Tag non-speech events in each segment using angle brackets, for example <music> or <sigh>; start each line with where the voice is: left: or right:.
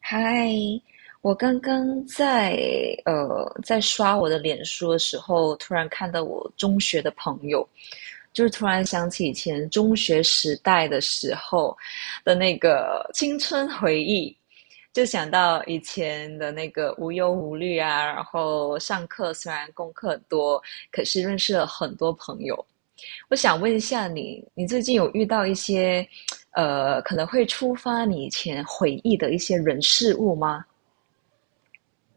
right: 嗨，我刚刚在刷我的脸书的时候，突然看到我中学的朋友，就是突然想起以前中学时代的时候的那个青春回忆，就想到以前的那个无忧无虑啊，然后上课虽然功课很多，可是认识了很多朋友。我想问一下你，你最近有遇到一些，可能会触发你以前回忆的一些人事物吗？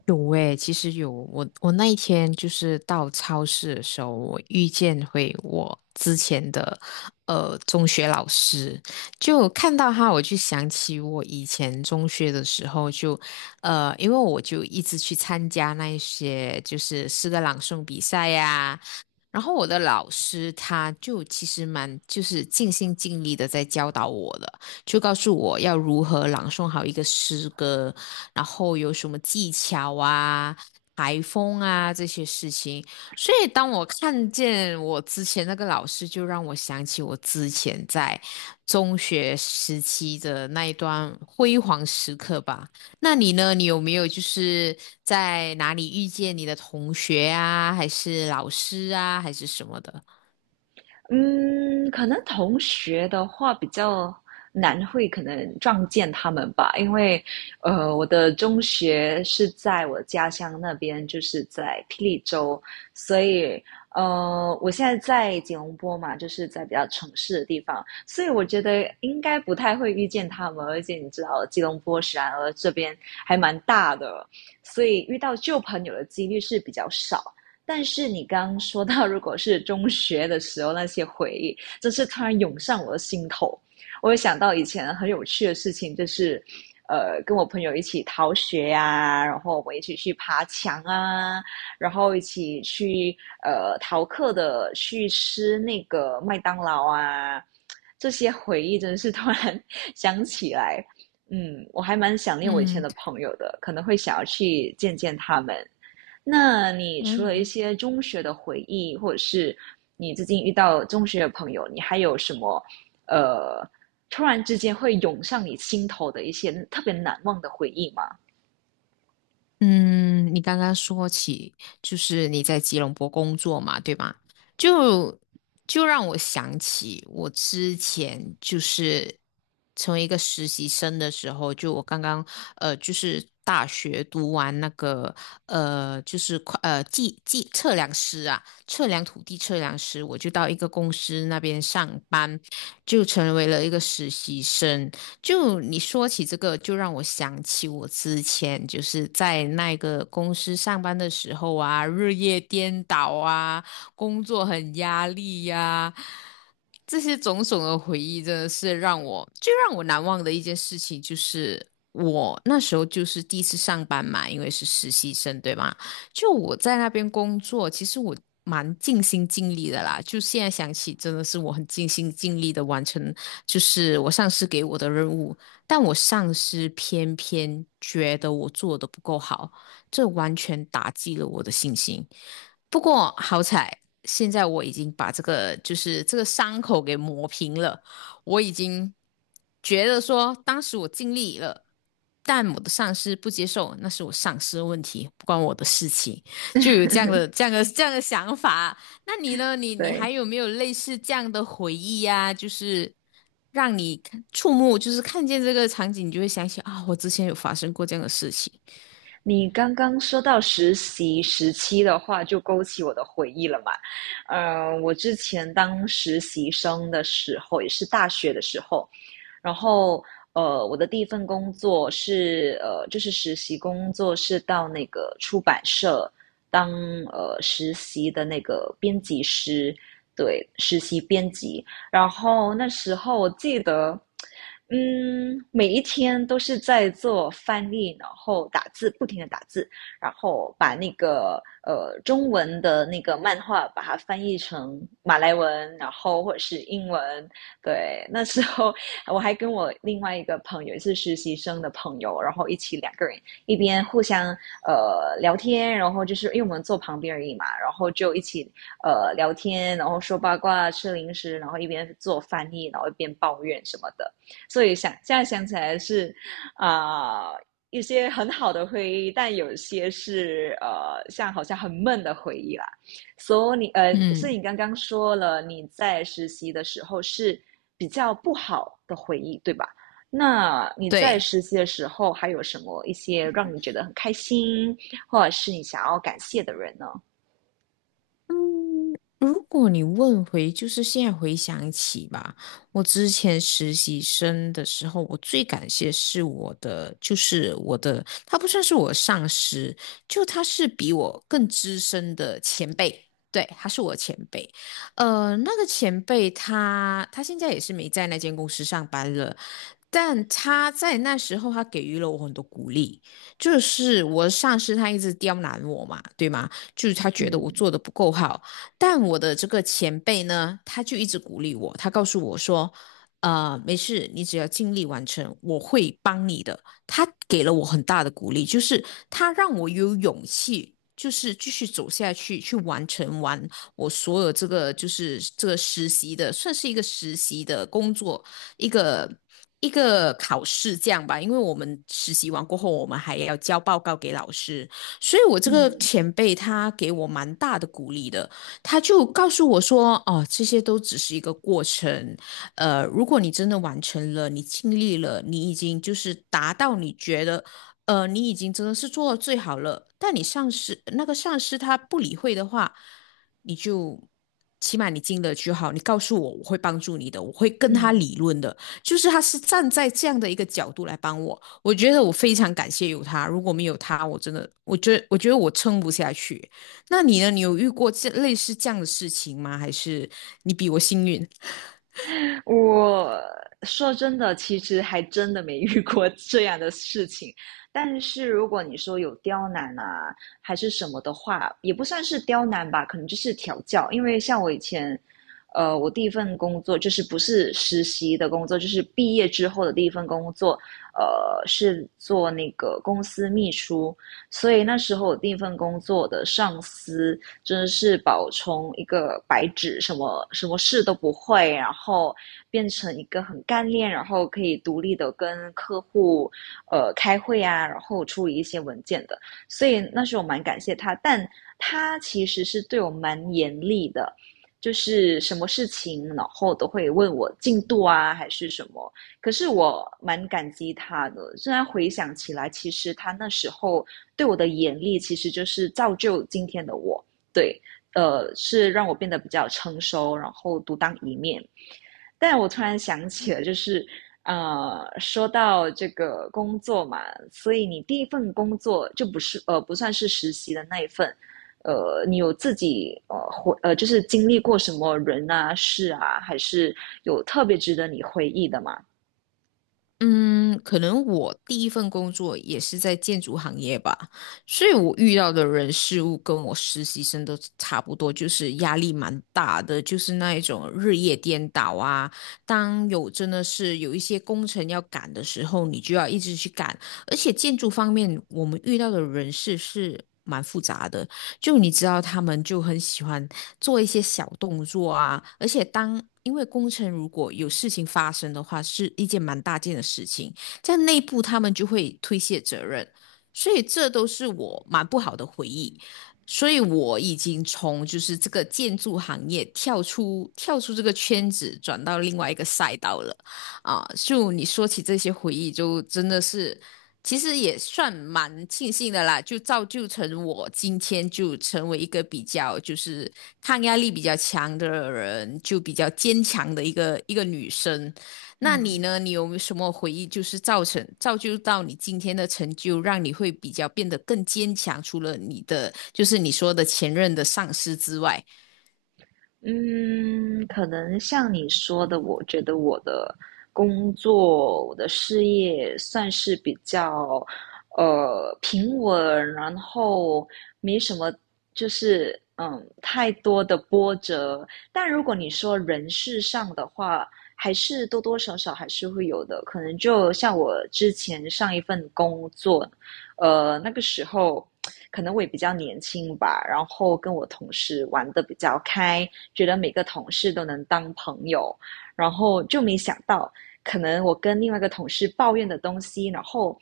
left: 有诶，其实有我，我那一天就是到超市的时候，我遇见回我之前的中学老师，就看到他，我就想起我以前中学的时候就，因为我就一直去参加那一些就是诗歌朗诵比赛呀、然后我的老师他就其实蛮就是尽心尽力的在教导我的，就告诉我要如何朗诵好一个诗歌，然后有什么技巧啊、台风啊这些事情。所以当我看见我之前那个老师，就让我想起我之前在中学时期的那一段辉煌时刻吧。那你呢？你有没有就是在哪里遇见你的同学啊，还是老师啊，还是什么的？
right: 嗯，可能同学的话比较难会可能撞见他们吧。因为我的中学是在我家乡那边，就是在霹雳州，所以我现在在吉隆坡嘛，就是在比较城市的地方，所以我觉得应该不太会遇见他们。而且你知道吉隆坡然而这边还蛮大的，所以遇到旧朋友的几率是比较少。但是你刚刚说到，如果是中学的时候那些回忆，真是突然涌上我的心头。我有想到以前很有趣的事情，就是跟我朋友一起逃学呀、然后我们一起去爬墙啊，然后一起去逃课的去吃那个麦当劳啊，这些回忆真是突然 <laughs> 想起来。嗯，我还蛮想念我以前
left: 嗯
right: 的朋友的，可能会想要去见见他们。那你除了一
left: 嗯，
right: 些中学的回忆，或者是你最近遇到中学的朋友，你还有什么呃，突然之间会涌上你心头的一些特别难忘的回忆吗？
left: 嗯，你刚刚说起就是你在吉隆坡工作嘛，对吗？就就让我想起我之前就是成为一个实习生的时候，就我刚刚就是大学读完那个就是会呃计计测量师啊，测量土地测量师，我就到一个公司那边上班，就成为了一个实习生。就你说起这个，就让我想起我之前就是在那个公司上班的时候啊，日夜颠倒啊，工作很压力呀、这些种种的回忆真的是让我难忘的一件事情，就是我那时候就是第一次上班嘛，因为是实习生，对吗？就我在那边工作，其实我蛮尽心尽力的啦。就现在想起，真的是我很尽心尽力的完成，就是我上司给我的任务。但我上司偏偏觉得我做的不够好，这完全打击了我的信心。不过好彩，现在我已经把这个伤口给磨平了。我已经觉得说，当时我尽力了，但我的上司不接受，那是我上司的问题，不关我的事情，就有这样的、这样的、这样的想法。那你呢？你还
right: 对，
left: 有没有类似这样的回忆呀、就是让你看触目，就是看见这个场景，你就会想起啊，我之前有发生过这样的事情。
right: 你刚刚说到实习时期的话，就勾起我的回忆了嘛。我之前当实习生的时候，也是大学的时候，然后我的第一份工作是就是实习工作，是到那个出版社当实习的那个编辑师。对，实习编辑。然后那时候我记得，嗯，每一天都是在做翻译，然后打字，不停的打字，然后把那个中文的那个漫画把它翻译成马来文，然后或者是英文。对，那时候我还跟我另外一个朋友，也是实习生的朋友，然后一起两个人一边互相聊天。然后就是因为我们坐旁边而已嘛，然后就一起聊天，然后说八卦、吃零食，然后一边做翻译，然后一边抱怨什么的。所以想现在想起来是啊、呃一些很好的回忆，但有些是像好像很闷的回忆啦。所以你是
left: 嗯，
right: 你刚刚说了你在实习的时候是比较不好的回忆，对吧？那你在
left: 对。
right: 实习的时候还有什么一些让你觉得很开心，或者是你想要感谢的人呢？
left: 嗯，如果你问回，就是现在回想起吧，我之前实习生的时候，我最感谢是我的，就是我的，他不算是我的上司，就他是比我更资深的前辈，对，他是我前辈。那个前辈他现在也是没在那间公司上班了，但他在那时候他给予了我很多鼓励，就是我的上司他一直刁难我嘛，对吗？就是他觉得我
right: 嗯
left: 做的不够好。但我的这个前辈呢，他就一直鼓励我，他告诉我说，没事，你只要尽力完成，我会帮你的。他给了我很大的鼓励，就是他让我有勇气。就是继续走下去，去完成我所有这个实习的，算是一个实习的工作，一个一个考试这样吧。因为我们实习完过后，我们还要交报告给老师，所以我这个
right: 嗯
left: 前辈他给我蛮大的鼓励的，他就告诉我说，哦，这些都只是一个过程，如果你真的完成了，你尽力了，你已经就是达到你觉得，你已经真的是做到最好了，但你上司那个上司他不理会的话，你就。起码你尽了就好，你告诉我，我会帮助你的，我会跟他
right: 嗯，
left: 理论的，就是他是站在这样的一个角度来帮我，我觉得我非常感谢有他，如果没有他，我真的，我觉得我撑不下去。那你呢？你有遇过这类似这样的事情吗？还是你比我幸运？
right: 我说真的，其实还真的没遇过这样的事情。但是如果你说有刁难啊，还是什么的话，也不算是刁难吧，可能就是调教。因为像我以前，我第一份工作就是不是实习的工作，就是毕业之后的第一份工作，是做那个公司秘书。所以那时候我第一份工作的上司，真的是宝从一个白纸，什么什么事都不会，然后变成一个很干练，然后可以独立的跟客户开会啊，然后处理一些文件的。所以那时候蛮感谢他，但他其实是对我蛮严厉的。就是什么事情，然后都会问我进度啊，还是什么。可是我蛮感激他的，虽然回想起来，其实他那时候对我的严厉，其实就是造就今天的我。对，是让我变得比较成熟，然后独当一面。但我突然想起了，就是说到这个工作嘛，所以你第一份工作就不算是实习的那一份。你有自己呃回呃就是经历过什么人啊事啊，还是有特别值得你回忆的吗？
left: 嗯，可能我第一份工作也是在建筑行业吧，所以我遇到的人事物跟我实习生都差不多，就是压力蛮大的，就是那一种日夜颠倒啊。当有真的是有一些工程要赶的时候，你就要一直去赶，而且建筑方面我们遇到的人事是蛮复杂的，就你知道，他们就很喜欢做一些小动作啊，而且当因为工程如果有事情发生的话，是一件蛮大件的事情，在内部他们就会推卸责任，所以这都是我蛮不好的回忆。所以我已经从就是这个建筑行业跳出这个圈子，转到另外一个赛道了啊！就你说起这些回忆，就真的是其实也算蛮庆幸的啦，就造就我今天就成为一个比较就是抗压力比较强的人，就比较坚强的一个女生。那你
right: 嗯
left: 呢？你有没有什么回忆，就是造就到你今天的成就，让你会比较变得更坚强？除了你的就是你说的前任的上司之外，
right: 嗯，可能像你说的，我觉得我的工作、我的事业算是比较平稳，然后没什么，就是嗯太多的波折。但如果你说人事上的话，还是多多少少还是会有的。可能就像我之前上一份工作，那个时候。可能我也比较年轻吧，然后跟我同事玩的比较开，觉得每个同事都能当朋友，然后就没想到，可能我跟另外一个同事抱怨的东西，然后，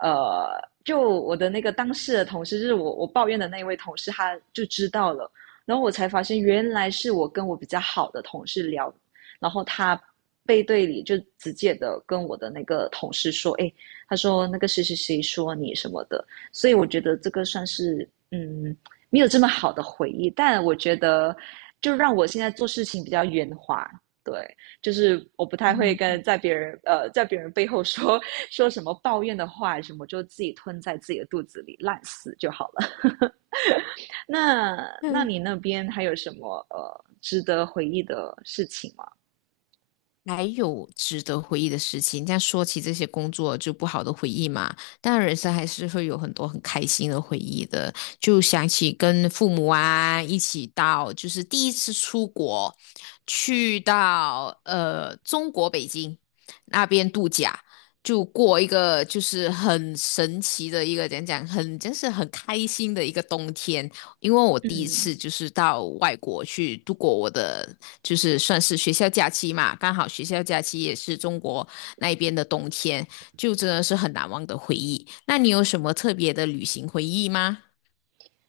right: 呃，就我的那个当事的同事，就是我抱怨的那位同事，他就知道了。然后我才发现原来是我跟我比较好的同事聊，然后他。背对里就直接的跟我的那个同事说，哎，他说那个谁谁谁说你什么的。所以我觉得这个算是嗯没有这么好的回忆，但我觉得就让我现在做事情比较圆滑。对，就是我不太会跟在别人背后说说什么抱怨的话什么，就自己吞在自己的肚子里烂死就好了。<laughs> 那那
left: 嗯，
right: 你那边还有什么值得回忆的事情吗？
left: 还有值得回忆的事情。但说起这些工作就不好的回忆嘛，但人生还是会有很多很开心的回忆的。就想起跟父母啊一起到，就是第一次出国，去到中国北京那边度假。就过一个就是很神奇的一个，讲讲很，真是很开心的一个冬天。因为我第一
right: 嗯，
left: 次就是到外国去度过我的，就是算是学校假期嘛，刚好学校假期也是中国那边的冬天，就真的是很难忘的回忆。那你有什么特别的旅行回忆吗？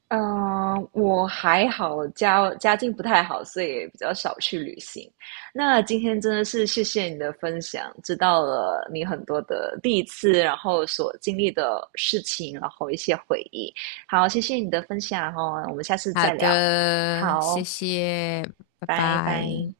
right: 嗯，我还好，家家境不太好，所以也比较少去旅行。那今天真的是谢谢你的分享，知道了你很多的第一次，然后所经历的事情，然后一些回忆。好，谢谢你的分享哦，我们下次
left: 好
right: 再聊。
left: 的，
right: 好，
left: 谢谢，拜
right: 拜
left: 拜。
right: 拜。